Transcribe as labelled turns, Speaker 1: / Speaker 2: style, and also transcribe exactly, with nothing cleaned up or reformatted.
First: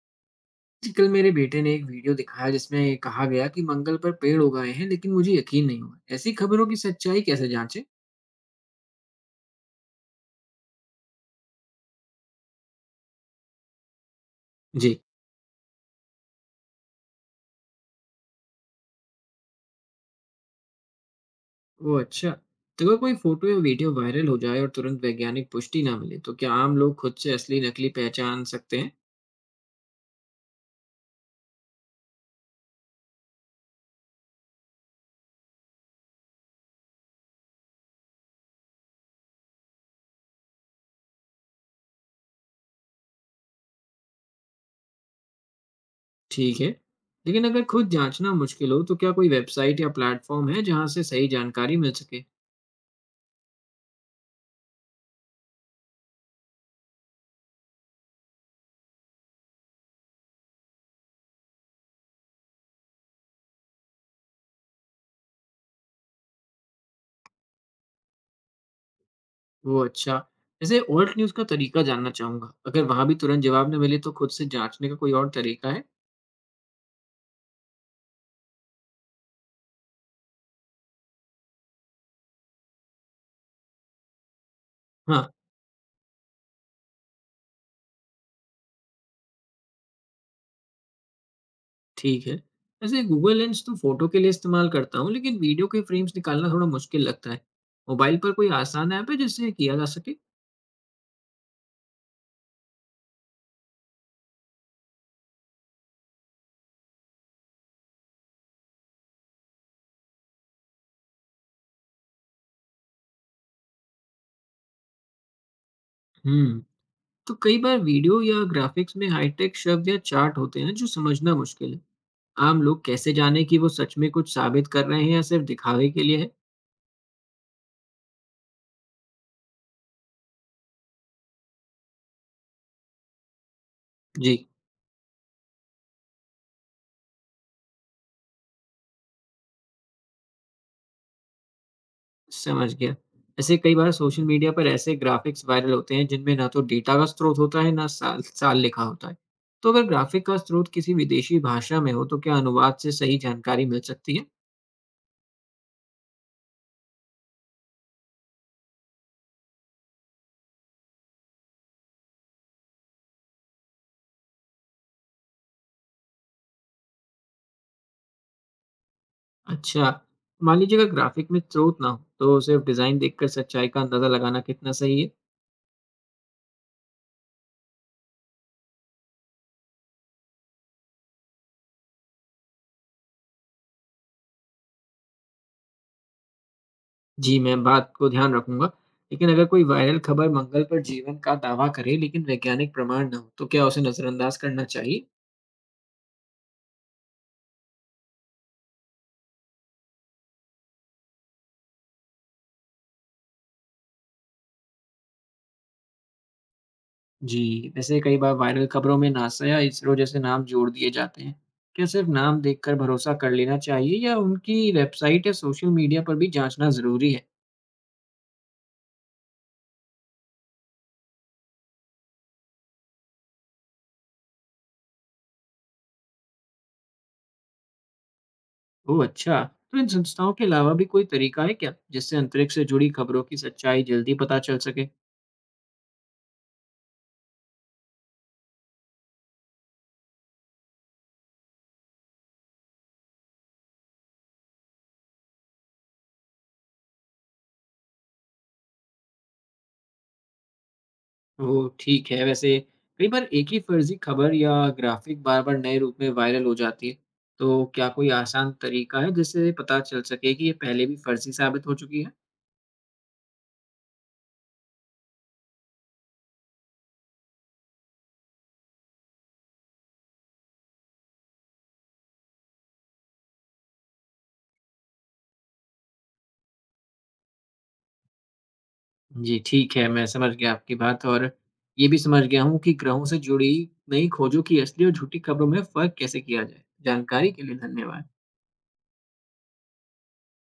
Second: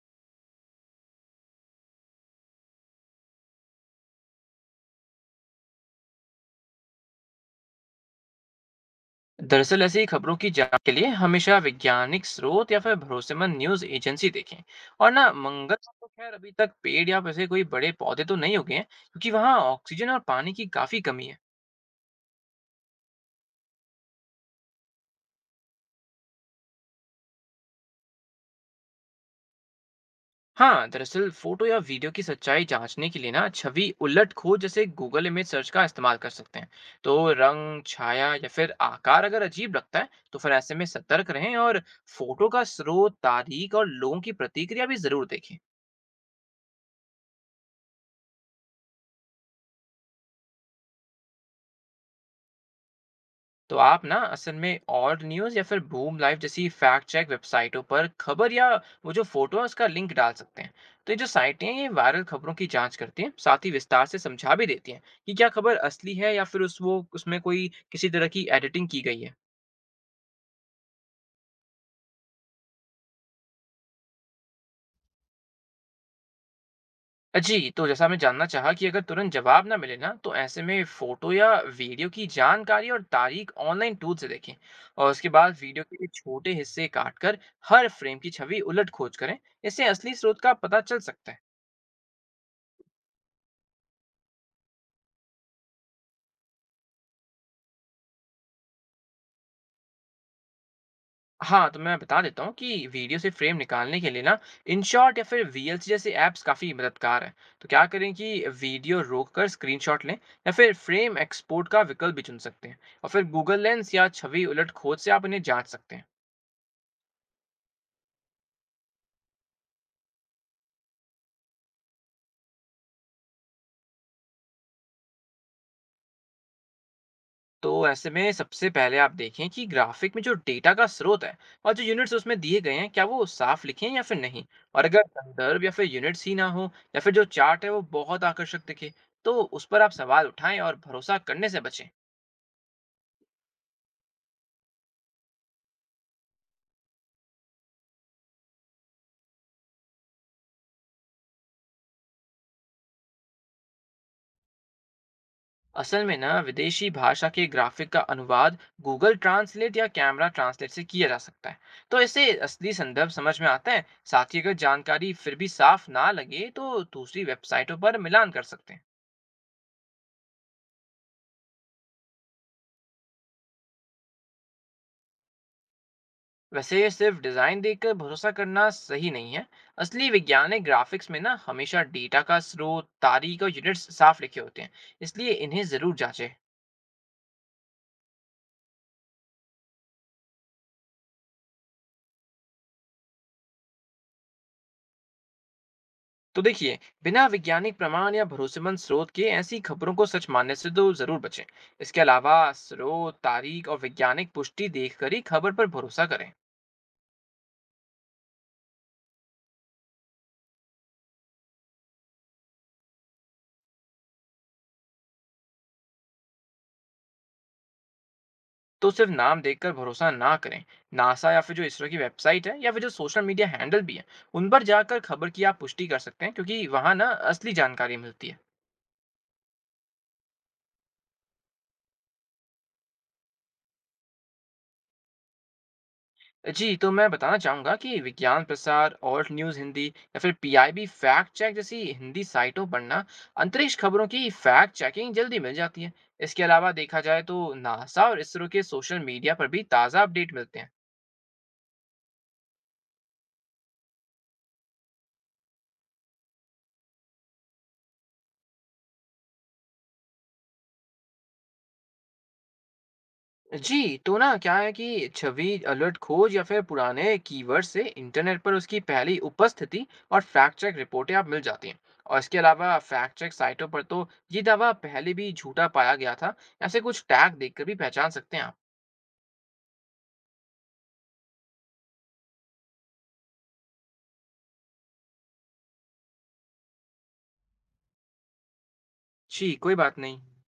Speaker 1: जी, कल मेरे बेटे ने एक वीडियो दिखाया जिसमें कहा गया कि मंगल पर पेड़ उगाए हैं, लेकिन मुझे यकीन नहीं हुआ। ऐसी खबरों की सच्चाई कैसे जांचें?
Speaker 2: दरअसल ऐसी खबरों की जांच के लिए हमेशा वैज्ञानिक स्रोत या फिर भरोसेमंद न्यूज एजेंसी देखें।
Speaker 1: जी।
Speaker 2: और ना मंगल पर तो खैर अभी तक पेड़ या वैसे कोई बड़े पौधे तो नहीं उगे हैं, क्योंकि वहाँ ऑक्सीजन और पानी की काफी कमी है।
Speaker 1: वो अच्छा। तो अगर कोई फोटो या वीडियो वायरल हो जाए और तुरंत वैज्ञानिक पुष्टि ना मिले, तो क्या आम लोग खुद से असली नकली पहचान सकते हैं?
Speaker 2: हाँ, दरअसल फोटो या वीडियो की सच्चाई जांचने के लिए ना छवि उलट खोज जैसे गूगल इमेज सर्च का इस्तेमाल कर सकते हैं। तो रंग छाया या फिर आकार अगर अजीब लगता है तो फिर ऐसे में सतर्क रहें। और फोटो का स्रोत, तारीख और लोगों की प्रतिक्रिया भी जरूर देखें।
Speaker 1: ठीक है। लेकिन अगर खुद जांचना मुश्किल हो, तो क्या कोई वेबसाइट या प्लेटफॉर्म है जहां से सही जानकारी मिल सके?
Speaker 2: तो आप ना असल में और न्यूज़ या फिर बूम लाइव जैसी फैक्ट चेक वेबसाइटों पर खबर या वो जो फोटो है उसका लिंक डाल सकते हैं। तो ये जो साइटें हैं ये वायरल खबरों की जांच करती हैं, साथ ही विस्तार से समझा भी देती हैं कि क्या खबर असली है या फिर उस वो उसमें कोई किसी तरह की एडिटिंग की गई है।
Speaker 1: वो अच्छा। जैसे ओल्ट न्यूज का तरीका जानना चाहूंगा। अगर वहां भी तुरंत जवाब न मिले, तो खुद से जांचने का कोई और तरीका है?
Speaker 2: जी, तो जैसा मैं जानना चाहा कि अगर तुरंत जवाब ना मिले ना, तो ऐसे में फ़ोटो या वीडियो की जानकारी और तारीख ऑनलाइन टूल से देखें। और उसके
Speaker 1: हाँ।
Speaker 2: बाद वीडियो के छोटे हिस्से काटकर हर फ्रेम की छवि उलट खोज करें। इससे असली स्रोत का पता चल सकता है।
Speaker 1: ठीक है। वैसे गूगल लेंस तो फ़ोटो के लिए इस्तेमाल करता हूँ, लेकिन वीडियो के फ़्रेम्स निकालना थोड़ा मुश्किल लगता है। मोबाइल पर कोई आसान ऐप है जिससे ये किया जा सके?
Speaker 2: हाँ, तो मैं बता देता हूँ कि वीडियो से फ्रेम निकालने के लिए ना इनशॉट या फिर वीएलसी जैसे ऐप्स काफ़ी मददगार हैं। तो क्या करें कि वीडियो रोककर स्क्रीनशॉट लें या फिर फ्रेम एक्सपोर्ट का विकल्प भी चुन सकते हैं। और फिर गूगल लेंस या छवि उलट खोज से आप उन्हें जांच सकते हैं।
Speaker 1: हुँ। तो कई बार वीडियो या ग्राफ़िक्स में हाई-टेक शब्द या चार्ट होते हैं जो समझना मुश्किल है। आम लोग कैसे जानें कि वो सच में कुछ साबित कर रहे हैं या सिर्फ़ दिखावे के लिए है?
Speaker 2: तो ऐसे में सबसे पहले आप देखें कि ग्राफिक में जो डेटा का स्रोत है और जो यूनिट्स उसमें दिए गए हैं, क्या वो साफ लिखे हैं या फिर
Speaker 1: जी।
Speaker 2: नहीं। और अगर संदर्भ या फिर यूनिट्स ही ना हो, या फिर जो चार्ट है वो बहुत आकर्षक दिखे, तो उस पर आप सवाल उठाएं और भरोसा करने से बचें।
Speaker 1: समझ गया। ऐसे कई बार सोशल मीडिया पर ऐसे ग्राफ़िक्स वायरल होते हैं जिनमें ना तो डेटा का स्रोत होता है, ना साल साल लिखा होता है। तो अगर ग्राफ़िक का स्रोत किसी विदेशी भाषा में हो, तो क्या अनुवाद से सही जानकारी मिल सकती है?
Speaker 2: असल में ना विदेशी भाषा के ग्राफिक का अनुवाद गूगल ट्रांसलेट या कैमरा ट्रांसलेट से किया जा सकता है। तो इससे असली संदर्भ समझ में आता है। साथ ही अगर जानकारी फिर भी साफ ना लगे तो दूसरी वेबसाइटों पर मिलान कर सकते हैं।
Speaker 1: अच्छा, मान लीजिए अगर ग्राफ़िक में स्रोत ना हो, तो सिर्फ़ डिज़ाइन देखकर सच्चाई का अंदाज़ा लगाना कितना सही है?
Speaker 2: वैसे ये सिर्फ डिज़ाइन देखकर भरोसा करना सही नहीं है। असली वैज्ञानिक ग्राफिक्स में ना हमेशा डेटा का स्रोत, तारीख और यूनिट्स साफ लिखे होते हैं। इसलिए इन्हें ज़रूर जांचें।
Speaker 1: जी, मैं बात को ध्यान रखूँगा। लेकिन अगर कोई वायरल खबर मंगल पर जीवन का दावा करे लेकिन वैज्ञानिक प्रमाण ना हो, तो क्या उसे नज़रअंदाज करना चाहिए?
Speaker 2: तो देखिए, बिना वैज्ञानिक प्रमाण या भरोसेमंद स्रोत के ऐसी खबरों को सच मानने से तो ज़रूर बचें। इसके अलावा स्रोत, तारीख और वैज्ञानिक पुष्टि देखकर ही खबर पर भरोसा करें।
Speaker 1: जी, वैसे कई बार वायरल खबरों में नासा या इसरो जैसे नाम जोड़ दिए जाते हैं। क्या सिर्फ नाम देखकर भरोसा कर लेना चाहिए, या उनकी वेबसाइट या सोशल मीडिया पर भी जाँचना ज़रूरी है?
Speaker 2: तो सिर्फ नाम देखकर भरोसा ना करें। नासा या फिर जो इसरो की वेबसाइट है या फिर जो सोशल मीडिया हैंडल भी है, उन पर जाकर खबर की आप पुष्टि कर सकते हैं, क्योंकि वहां ना असली जानकारी मिलती है।
Speaker 1: ओह अच्छा! तो इन संस्थाओं के अलावा भी कोई तरीका है क्या, जिससे अंतरिक्ष से जुड़ी खबरों की सच्चाई जल्दी पता चल सके?
Speaker 2: जी, तो मैं बताना चाहूँगा कि विज्ञान प्रसार, ऑल्ट न्यूज़ हिंदी या फिर पीआईबी फैक्ट चेक जैसी हिंदी साइटों पर ना अंतरिक्ष खबरों की फैक्ट चेकिंग जल्दी मिल जाती है। इसके अलावा देखा जाए तो नासा और इसरो के सोशल मीडिया पर भी ताज़ा अपडेट मिलते हैं।
Speaker 1: ओह ठीक है। वैसे कई बार एक ही फर्जी खबर या ग्राफ़िक बार-बार नए रूप में वायरल हो जाती है। तो क्या कोई आसान तरीका है जिससे पता चल सके कि ये पहले भी फर्जी साबित हो चुकी है?
Speaker 2: जी, तो ना क्या है कि छवि, अलर्ट खोज या फिर पुराने कीवर्ड से इंटरनेट पर उसकी पहली उपस्थिति और फैक्ट चेक रिपोर्टें आप मिल जाती हैं। और इसके अलावा फैक्ट चेक साइटों पर तो ये दावा पहले भी झूठा पाया गया था, ऐसे कुछ टैग देखकर भी पहचान सकते हैं आप।
Speaker 1: जी, ठीक है, मैं समझ गया आपकी बात। और ये भी समझ गया हूँ कि ग्रहों से जुड़ी नई खोजों की असली और झूठी खबरों में फ़र्क कैसे किया जाए। जानकारी के लिए धन्यवाद।
Speaker 2: जी, कोई बात नहीं।